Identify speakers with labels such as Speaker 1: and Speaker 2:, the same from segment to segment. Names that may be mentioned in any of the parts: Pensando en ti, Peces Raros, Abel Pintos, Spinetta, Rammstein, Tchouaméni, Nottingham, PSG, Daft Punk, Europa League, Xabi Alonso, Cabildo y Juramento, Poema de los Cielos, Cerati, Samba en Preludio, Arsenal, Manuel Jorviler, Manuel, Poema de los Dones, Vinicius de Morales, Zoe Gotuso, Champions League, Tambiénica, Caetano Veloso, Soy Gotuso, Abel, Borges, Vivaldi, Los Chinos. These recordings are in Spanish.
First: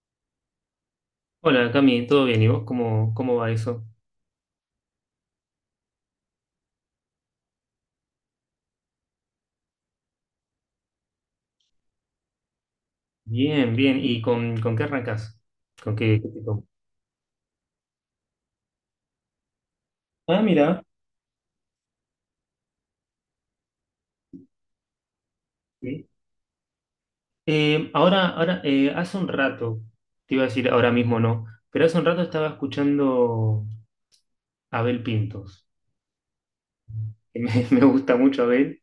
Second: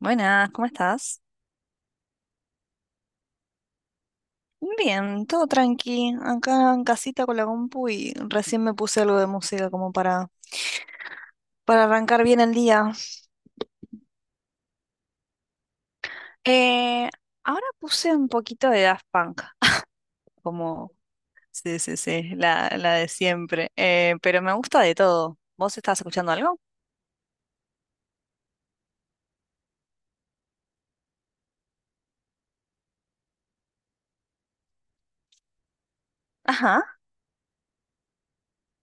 Speaker 1: Buenas, ¿cómo estás?
Speaker 2: Hola Cami, ¿todo bien? ¿Y vos cómo va eso?
Speaker 1: Bien, todo tranqui, acá en casita con la compu y recién me puse algo de música para arrancar bien el día.
Speaker 2: Bien, bien. ¿Y con qué arrancás? ¿Con qué te tomo?
Speaker 1: Eh, Ahora puse un poquito de Daft Punk,
Speaker 2: Ah, mira.
Speaker 1: como, sí, sí, sí, la de siempre. Pero me gusta de todo. ¿Vos estás
Speaker 2: Sí.
Speaker 1: escuchando algo?
Speaker 2: Ahora, ahora hace un rato, te iba a decir ahora mismo no, pero hace un rato estaba escuchando a Abel Pintos.
Speaker 1: Ajá,
Speaker 2: Me gusta mucho Abel.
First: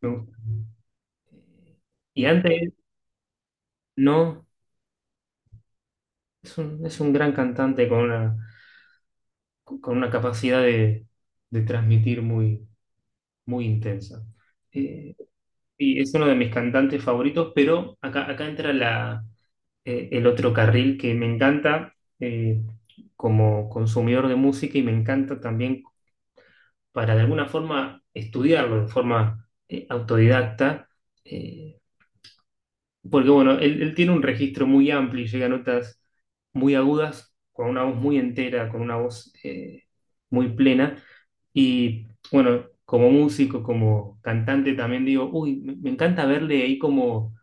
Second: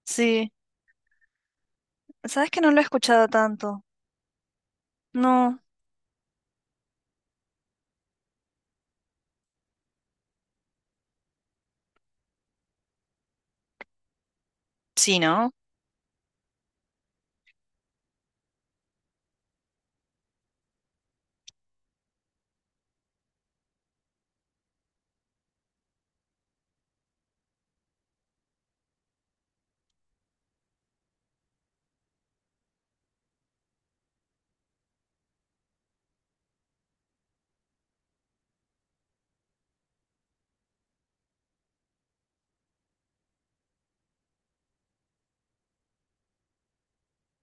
Speaker 2: Me gusta.
Speaker 1: sí,
Speaker 2: Y
Speaker 1: sabes que no
Speaker 2: antes,
Speaker 1: lo he escuchado tanto.
Speaker 2: no,
Speaker 1: No,
Speaker 2: es un gran cantante con una capacidad de transmitir muy, muy intensa. Eh,
Speaker 1: sí, ¿no?
Speaker 2: Sí, es uno de mis cantantes favoritos, pero acá entra el otro carril que me encanta eh, como consumidor de música y me encanta también para de alguna forma estudiarlo de forma autodidacta. eh, Porque bueno, él tiene un registro muy amplio y llega a notas muy agudas, con una voz muy entera, con una voz muy plena. Y bueno, como músico, como cantante también digo, uy, me encanta verle ahí como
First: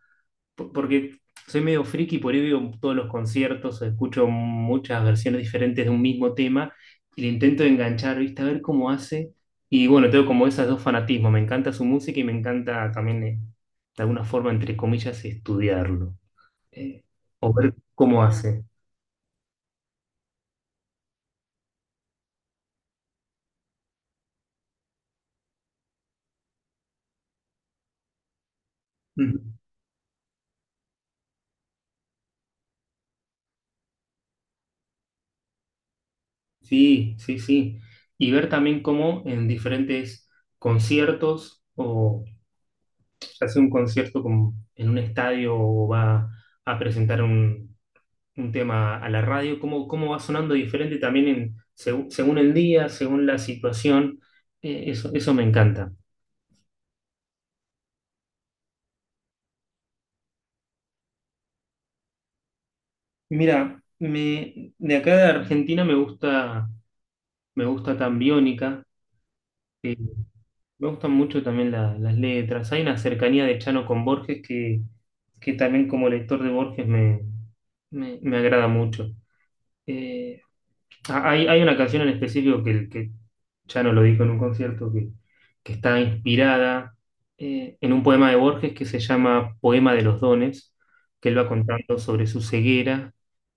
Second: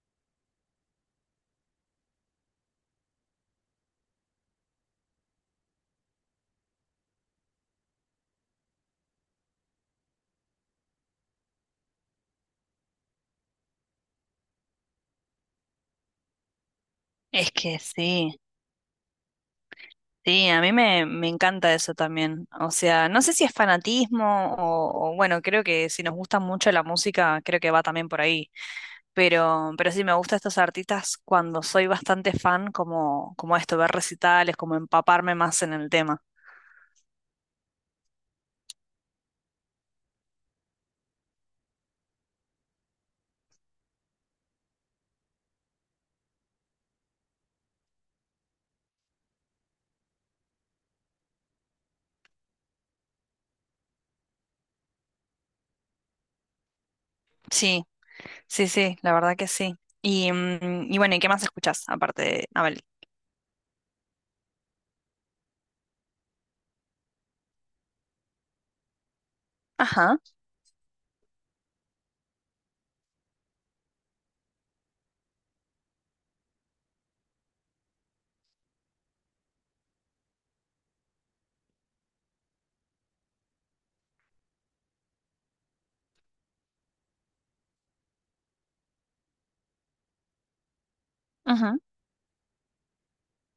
Speaker 2: porque soy medio friki, por ahí veo todos los conciertos, escucho muchas versiones diferentes de un mismo tema y le intento enganchar, ¿viste? A ver cómo hace. Y bueno, tengo como esos dos fanatismos, me encanta su música y me encanta también, de alguna forma, entre comillas, estudiarlo, eh,
Speaker 1: Es
Speaker 2: o ver
Speaker 1: que
Speaker 2: cómo
Speaker 1: sí.
Speaker 2: hace.
Speaker 1: Sí, a mí me encanta eso también. O sea, no sé si es fanatismo bueno, creo que si nos gusta mucho la música, creo que va también por ahí.
Speaker 2: Ujú.
Speaker 1: Pero sí, me gusta estos artistas cuando soy bastante fan, como, como esto, ver recitales, como empaparme más en el tema.
Speaker 2: Sí, sí, sí. Y ver también cómo en diferentes conciertos, o se hace un concierto como en un estadio o va a presentar un tema a la radio, cómo va sonando diferente también en, según el día, según la situación. Eso me encanta.
Speaker 1: Sí, sí, sí, la verdad que sí. Y, y bueno, ¿y qué más escuchás aparte de Abel?
Speaker 2: Mira, me, de acá de Argentina me gusta tan Biónica. eh,
Speaker 1: Ajá,
Speaker 2: Me gustan mucho también las letras. Hay una cercanía de Chano con Borges que también como lector de Borges me agrada mucho. Eh, Hay una canción en específico que ya no lo dijo en un concierto, que está inspirada en un poema de Borges que se llama Poema de los Dones, que él va
Speaker 1: ajá.
Speaker 2: contando sobre su ceguera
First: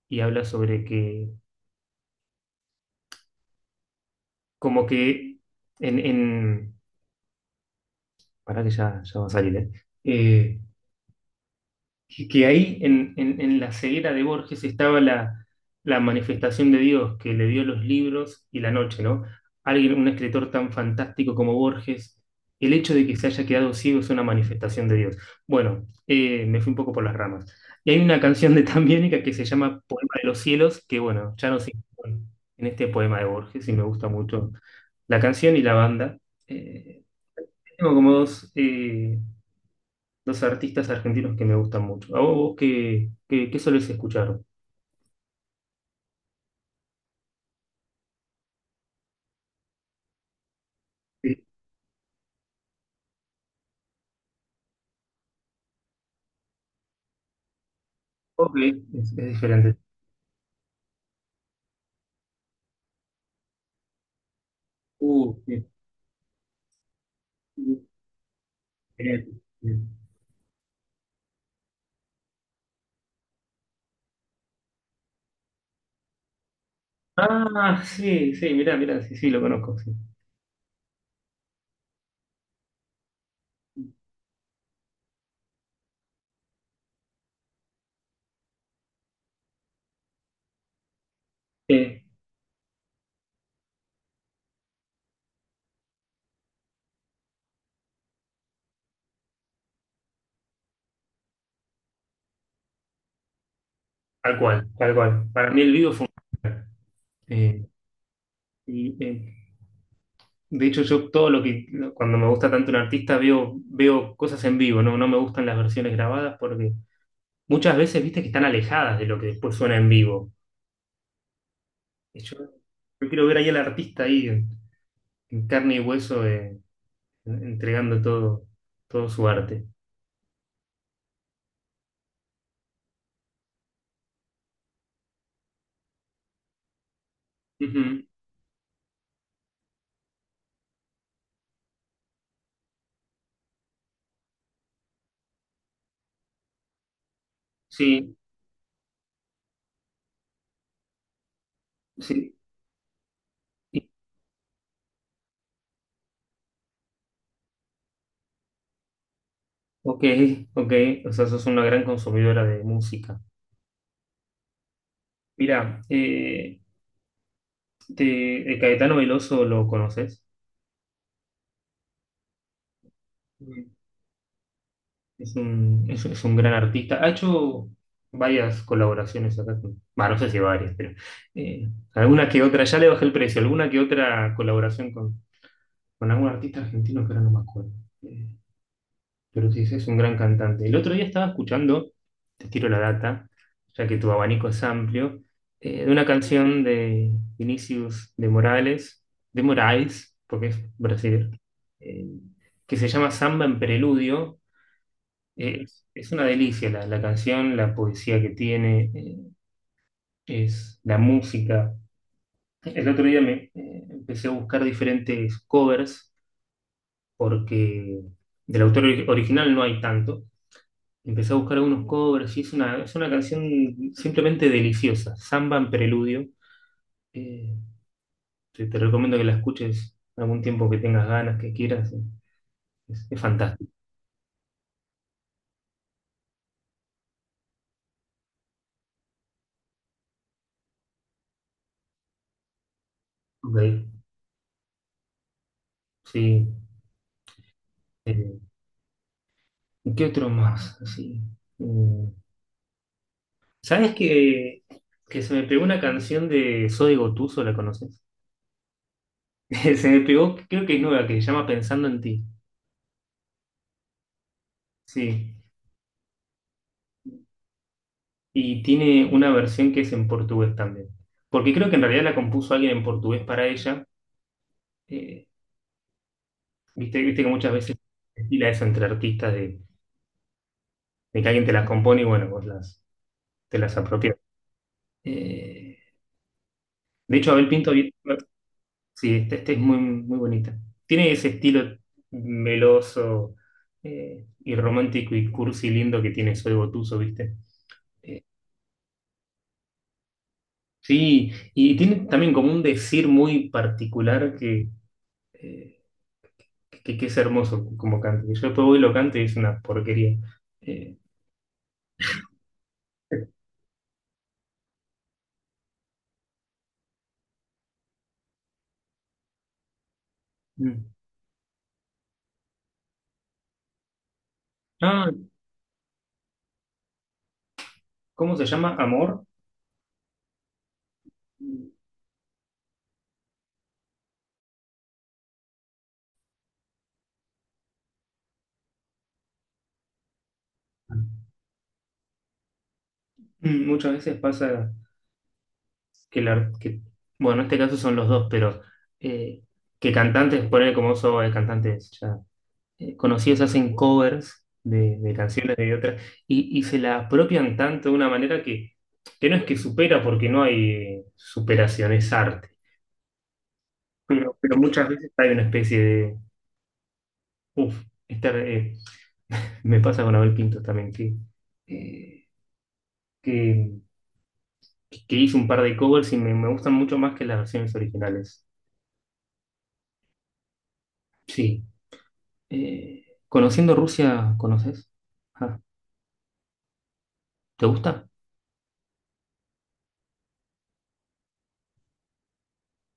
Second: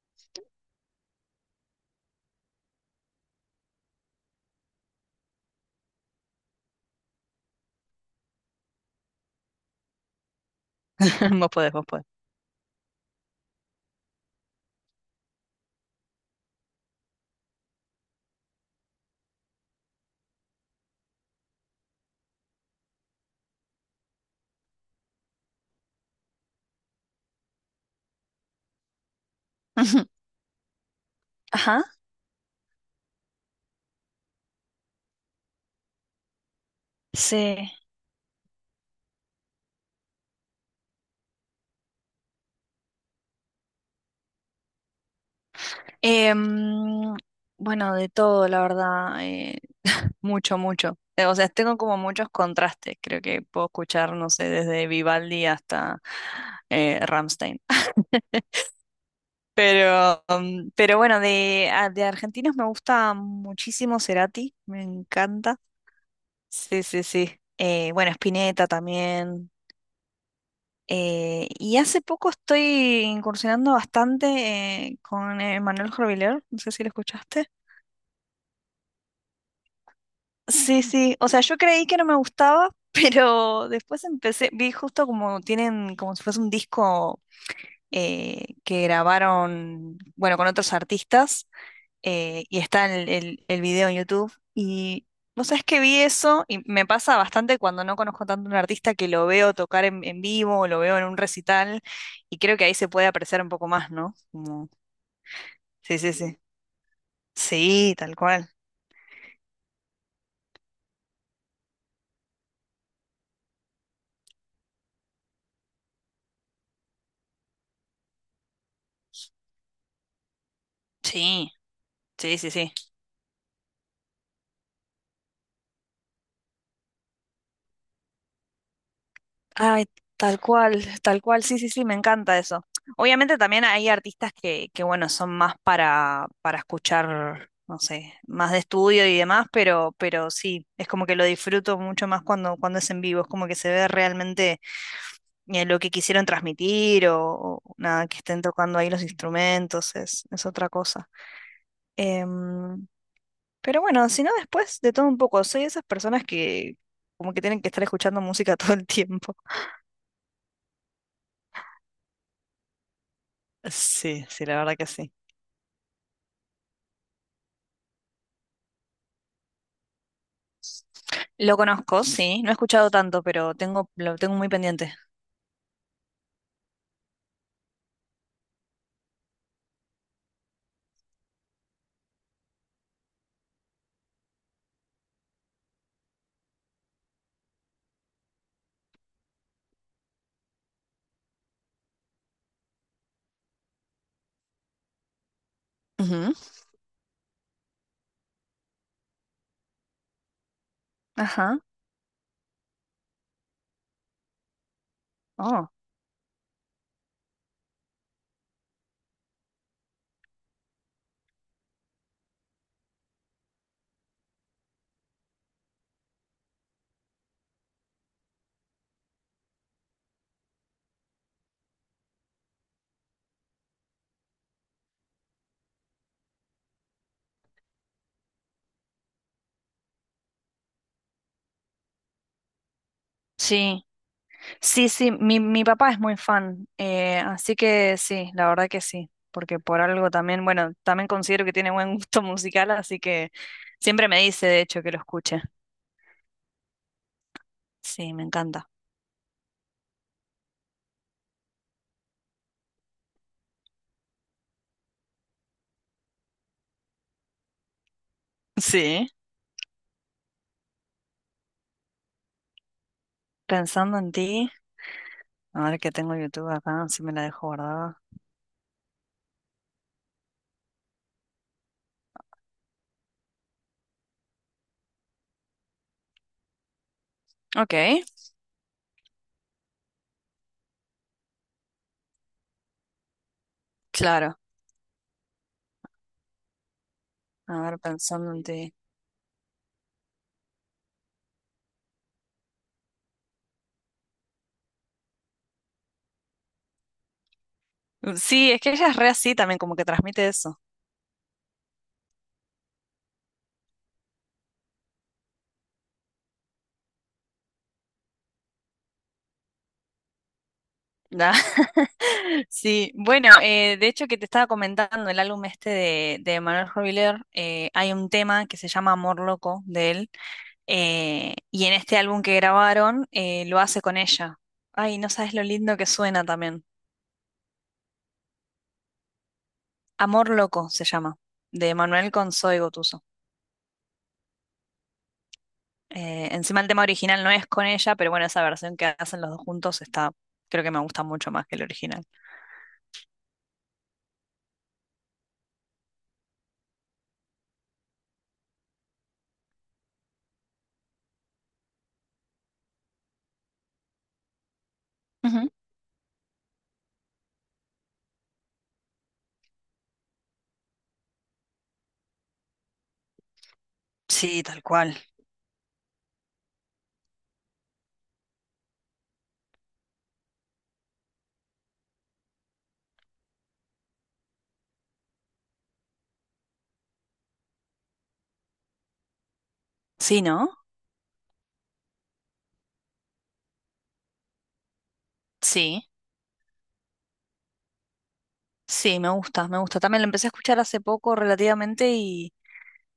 Speaker 2: y habla sobre que, como que en, en- pará que ya va a salir, ¿eh? Eh,
Speaker 1: Vos podés, vos podés.
Speaker 2: que ahí en la ceguera de Borges estaba la, la manifestación de Dios que le dio los libros y la noche, ¿no? Alguien, un escritor tan fantástico como Borges, el hecho de que se haya quedado ciego es una manifestación de Dios. Bueno, me fui un poco por las ramas. Y hay una canción de Tambiénica que se llama
Speaker 1: Ujú.
Speaker 2: Poema de los Cielos, que bueno, ya no sé
Speaker 1: Ajá,
Speaker 2: en este poema de Borges y me gusta mucho la canción y la banda. Eh,
Speaker 1: sí.
Speaker 2: Tengo como dos... dos artistas argentinos que me gustan mucho. ¿A vos qué solés escuchar?
Speaker 1: Em, bueno, de todo, la verdad. Mucho, mucho. O
Speaker 2: Sí.
Speaker 1: sea, tengo como muchos contrastes. Creo que puedo escuchar, no sé, desde Vivaldi hasta Rammstein.
Speaker 2: Ok, es diferente.
Speaker 1: Pero, um, pero bueno, de argentinos me gusta muchísimo Cerati, me encanta.
Speaker 2: Sí,
Speaker 1: Sí, sí, sí.
Speaker 2: sí,
Speaker 1: Bueno, Spinetta
Speaker 2: diferente,
Speaker 1: también.
Speaker 2: sí.
Speaker 1: Y hace poco estoy incursionando bastante con Manuel Jorviler, no sé si lo escuchaste.
Speaker 2: Ah, sí, sí, mirá, mirá, sí, sí, lo conozco, sí.
Speaker 1: Sí, sí, o sea, yo creí que no me gustaba, pero después empecé, vi justo como tienen, como si fuese un disco que grabaron, bueno, con otros artistas,
Speaker 2: Eh,
Speaker 1: y está el video en YouTube, y vos sabés que vi eso, y me pasa bastante cuando no conozco tanto a un artista que lo veo tocar en vivo, o lo veo en un recital, y creo que ahí se puede apreciar un poco más, ¿no?
Speaker 2: Tal cual,
Speaker 1: Como
Speaker 2: tal cual. Para mí el vivo
Speaker 1: sí,
Speaker 2: fue...
Speaker 1: sí, sí.
Speaker 2: un- eh,
Speaker 1: Sí, tal cual.
Speaker 2: y, eh, de hecho, yo todo lo que, cuando me gusta tanto un artista, veo cosas en vivo, ¿no? No me gustan las versiones grabadas porque muchas veces, viste, que están alejadas de lo que después suena en vivo.
Speaker 1: Sí,
Speaker 2: Y Yo,
Speaker 1: sí, sí, sí.
Speaker 2: yo quiero ver ahí al artista ahí en carne y hueso entregando todo, todo su arte.
Speaker 1: Ay, tal cual, sí, sí, sí, me encanta eso. Obviamente también hay artistas que bueno, son más para escuchar, no
Speaker 2: Ujú,
Speaker 1: sé, más de estudio y demás, pero sí, es como que lo disfruto mucho más cuando es en vivo, es como que se ve realmente lo que quisieron transmitir o nada,
Speaker 2: sí,
Speaker 1: que estén tocando ahí los instrumentos, es otra cosa.
Speaker 2: sí.
Speaker 1: Em, pero
Speaker 2: Y-
Speaker 1: bueno, si no, después de todo un poco, soy de esas personas que como que tienen que estar escuchando música todo el tiempo.
Speaker 2: Ok, ok. O sea, sos una gran consumidora de música.
Speaker 1: Sí, sí, la verdad que sí.
Speaker 2: Mira, de Caetano Veloso lo conoces.
Speaker 1: Lo conozco, sí. No he escuchado tanto, pero
Speaker 2: Mm.
Speaker 1: tengo, lo tengo muy pendiente.
Speaker 2: Es un, es un gran artista. Ha hecho varias colaboraciones acá con. Bah, no sé si varias, pero alguna que otra. Ya le bajé el precio. Alguna que otra colaboración con algún artista argentino que ahora no me acuerdo. Eh, pero sí, es un gran cantante. El otro día estaba escuchando, te tiro la data, ya que tu abanico es amplio, de una
Speaker 1: Ujú.
Speaker 2: canción de Vinicius de Morales, de Moraes, porque es Brasil,
Speaker 1: Ajá.
Speaker 2: eh, que se llama Samba en Preludio.
Speaker 1: Oh.
Speaker 2: Es una delicia la canción, la poesía que tiene, es la música. El otro día me empecé a buscar diferentes covers porque del autor original no hay tanto. Empecé a buscar algunos covers y es una canción simplemente deliciosa, Samba en Preludio. Eh, Te recomiendo que la escuches algún tiempo que tengas ganas, que quieras. Es fantástico.
Speaker 1: Sí. Sí, sí. Mi papá es muy fan. Así que sí, la verdad que sí. Porque por algo también, bueno, también considero que tiene buen gusto musical, así que
Speaker 2: Ok,
Speaker 1: siempre me dice, de hecho, que lo escuche.
Speaker 2: sí.
Speaker 1: Sí, me
Speaker 2: eh,
Speaker 1: encanta.
Speaker 2: ¿Y qué otro más? Así, mm, ¿sabes que se me pegó una canción de Soy Gotuso, la conoces?
Speaker 1: Sí.
Speaker 2: Se me pegó, creo que es nueva, que se llama Pensando en ti.
Speaker 1: Pensando en ti,
Speaker 2: Sí.
Speaker 1: a ver que tengo YouTube acá, si me la dejo guardada.
Speaker 2: Y tiene una versión que es en portugués también. Porque creo que en realidad la compuso alguien en portugués para ella. Eh, Viste que muchas
Speaker 1: Ok,
Speaker 2: veces se estila eso entre artistas de que alguien te las compone y bueno, te las apropias.
Speaker 1: claro.
Speaker 2: Eh, de hecho, Abel
Speaker 1: A
Speaker 2: Pinto,
Speaker 1: ver, pensando en ti.
Speaker 2: sí, esta este es muy, muy bonita. Tiene ese estilo meloso y romántico y cursi lindo que tiene Soy Gotuso, ¿viste? Eh,
Speaker 1: Sí, es que ella es re así también, como que transmite eso.
Speaker 2: sí, y tiene también como un decir muy particular eh, que es hermoso como cante. Yo después voy y lo canto y es una porquería. Eh,
Speaker 1: Da. Sí, bueno, de hecho que te estaba comentando el álbum este de Manuel Robiler, hay un tema que se llama Amor Loco de él,
Speaker 2: mm.
Speaker 1: y en este álbum que grabaron lo hace con ella. Ay, no
Speaker 2: Ah,
Speaker 1: sabes lo lindo que suena también.
Speaker 2: ¿cómo se llama? ¿Amor?
Speaker 1: Amor Loco se llama, de Manuel con Zoe Gotuso. Encima el tema original no es con ella, pero bueno, esa versión que hacen los dos juntos está, creo que me gusta mucho más que el original.
Speaker 2: Mm, muchas veces pasa que, la, que- bueno, en este caso son los dos, pero eh, que cantantes, poner como eso de cantantes ya conocidos hacen covers de
Speaker 1: Ujú.
Speaker 2: canciones de otras y se la apropian tanto de una manera que no es que supera, porque no hay superación, es arte.
Speaker 1: Sí,
Speaker 2: Pero
Speaker 1: tal
Speaker 2: muchas
Speaker 1: cual.
Speaker 2: veces hay una especie de, uff, me pasa con Abel Pinto también, eh, que, que hizo un par de covers y me gustan mucho más que las versiones originales.
Speaker 1: Sí, ¿no?
Speaker 2: Sí. Eh, Conociendo Rusia, ¿conoces? Ah,
Speaker 1: Sí,
Speaker 2: ¿te gusta?
Speaker 1: sí, me gusta, me gusta. También lo empecé a escuchar hace poco relativamente y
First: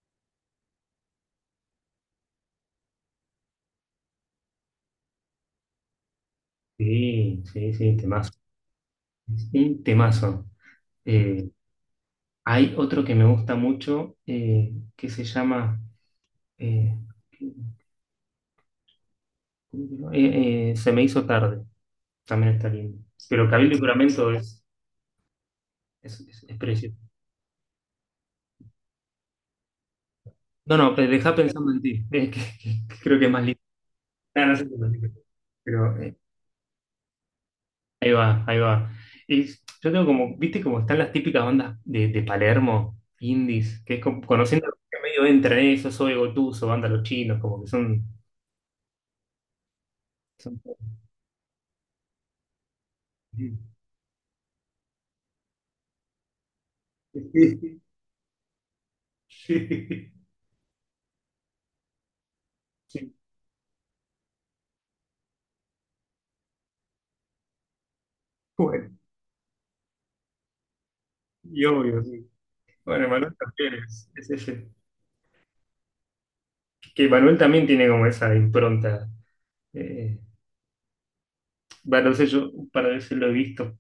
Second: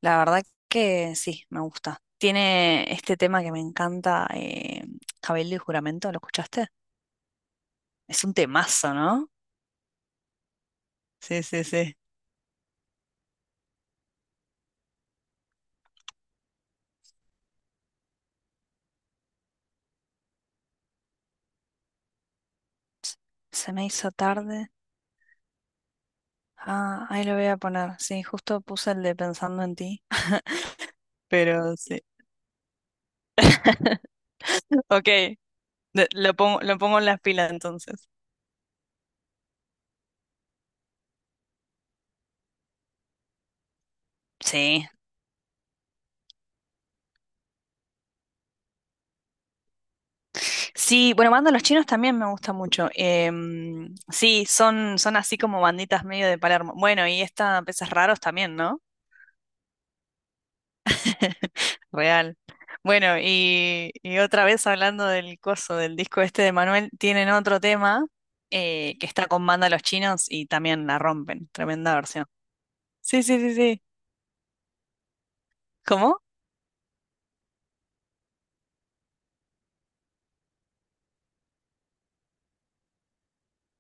Speaker 1: la verdad que sí, me gusta. Tiene este tema que me encanta, Cabildo y Juramento, ¿lo escuchaste?
Speaker 2: Sí, sí, sí,
Speaker 1: Es
Speaker 2: temazo.
Speaker 1: un temazo, ¿no?
Speaker 2: Sí, temazo.
Speaker 1: Sí,
Speaker 2: Eh,
Speaker 1: sí, sí.
Speaker 2: Hay otro que me gusta mucho que se llama eh, Se me hizo tarde. También está lindo. Pero
Speaker 1: Se
Speaker 2: Cabildo y
Speaker 1: me hizo
Speaker 2: Juramento
Speaker 1: tarde.
Speaker 2: es precioso.
Speaker 1: Ah, ahí lo voy a poner. Sí, justo puse el de Pensando en ti.
Speaker 2: No, no, pero deja pensando
Speaker 1: Pero
Speaker 2: en
Speaker 1: sí.
Speaker 2: ti. Que creo que es más lindo. Ah, no, no sé si es más
Speaker 1: Ok,
Speaker 2: lindo. Pero
Speaker 1: lo pongo en las pilas entonces.
Speaker 2: ahí va, ahí va. Yo tengo como, viste como están las típicas bandas de Palermo, indies, que es como, conociendo
Speaker 1: Sí.
Speaker 2: que medio entra en eso, Soy Gotuso, banda Los Chinos, como que son... son...
Speaker 1: Sí, bueno, banda Los Chinos también me gusta mucho.
Speaker 2: Sí,
Speaker 1: Sí, son, son así como banditas medio de Palermo. Bueno, y esta
Speaker 2: sí,
Speaker 1: Peces Raros también, ¿no?
Speaker 2: sí.
Speaker 1: Real.
Speaker 2: Sí.
Speaker 1: Bueno, y otra vez hablando del coso, del disco este de Manuel, tienen otro tema
Speaker 2: Bueno,
Speaker 1: que está con banda Los Chinos y también la rompen.
Speaker 2: y
Speaker 1: Tremenda
Speaker 2: obvio,
Speaker 1: versión.
Speaker 2: sí. Bueno,
Speaker 1: Sí,
Speaker 2: Manuel
Speaker 1: sí, sí,
Speaker 2: también
Speaker 1: sí.
Speaker 2: es ese.
Speaker 1: ¿Cómo?
Speaker 2: Que Manuel también tiene como esa impronta. Eh, bueno, no sé, yo para veces lo he visto.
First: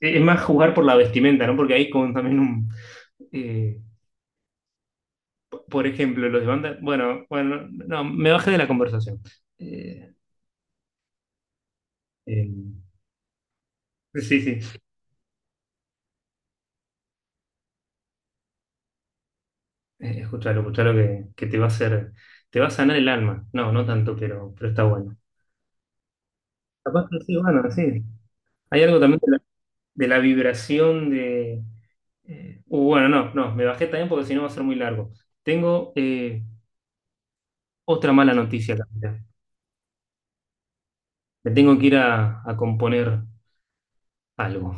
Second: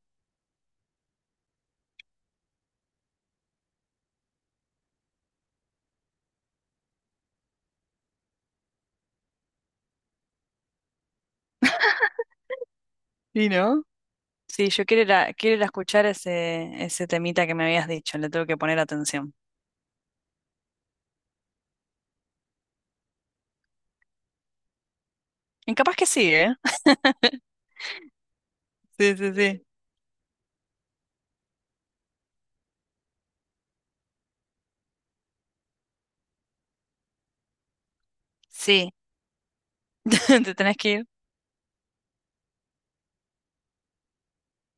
Speaker 2: Es más jugar por la vestimenta, ¿no? Porque hay como también un... eh, por ejemplo, los de banda. Bueno, bueno, no, me bajé de la conversación. Eh, eh,
Speaker 1: ¿Y ¿no?
Speaker 2: sí,
Speaker 1: Sí,
Speaker 2: sí,
Speaker 1: yo quiero ir a escuchar ese temita que me habías dicho, le tengo que poner atención.
Speaker 2: escuchalo, escuchalo que te va a hacer, te va a sanar el alma. No, no tanto, pero está bueno.
Speaker 1: Y capaz que sí, ¿eh?
Speaker 2: Capaz que sí, bueno, sí. Hay algo
Speaker 1: Sí,
Speaker 2: también
Speaker 1: sí, sí.
Speaker 2: de la vibración de. Bueno, no, no, me bajé también porque si no va a ser muy largo. Tengo otra mala noticia,
Speaker 1: Sí,
Speaker 2: Camila.
Speaker 1: te tenés que ir.
Speaker 2: Me tengo que ir a componer algo.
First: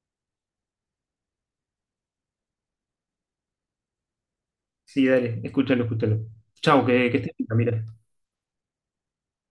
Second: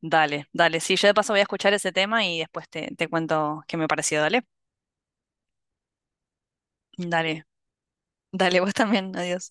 Speaker 1: Dale, dale. Sí, yo de paso voy a escuchar ese tema y después te cuento qué me pareció. Dale.
Speaker 2: Sí, dale, escúchalo, escúchalo. Chau, que estés
Speaker 1: Dale,
Speaker 2: bien, Camila.
Speaker 1: dale, vos también. Adiós.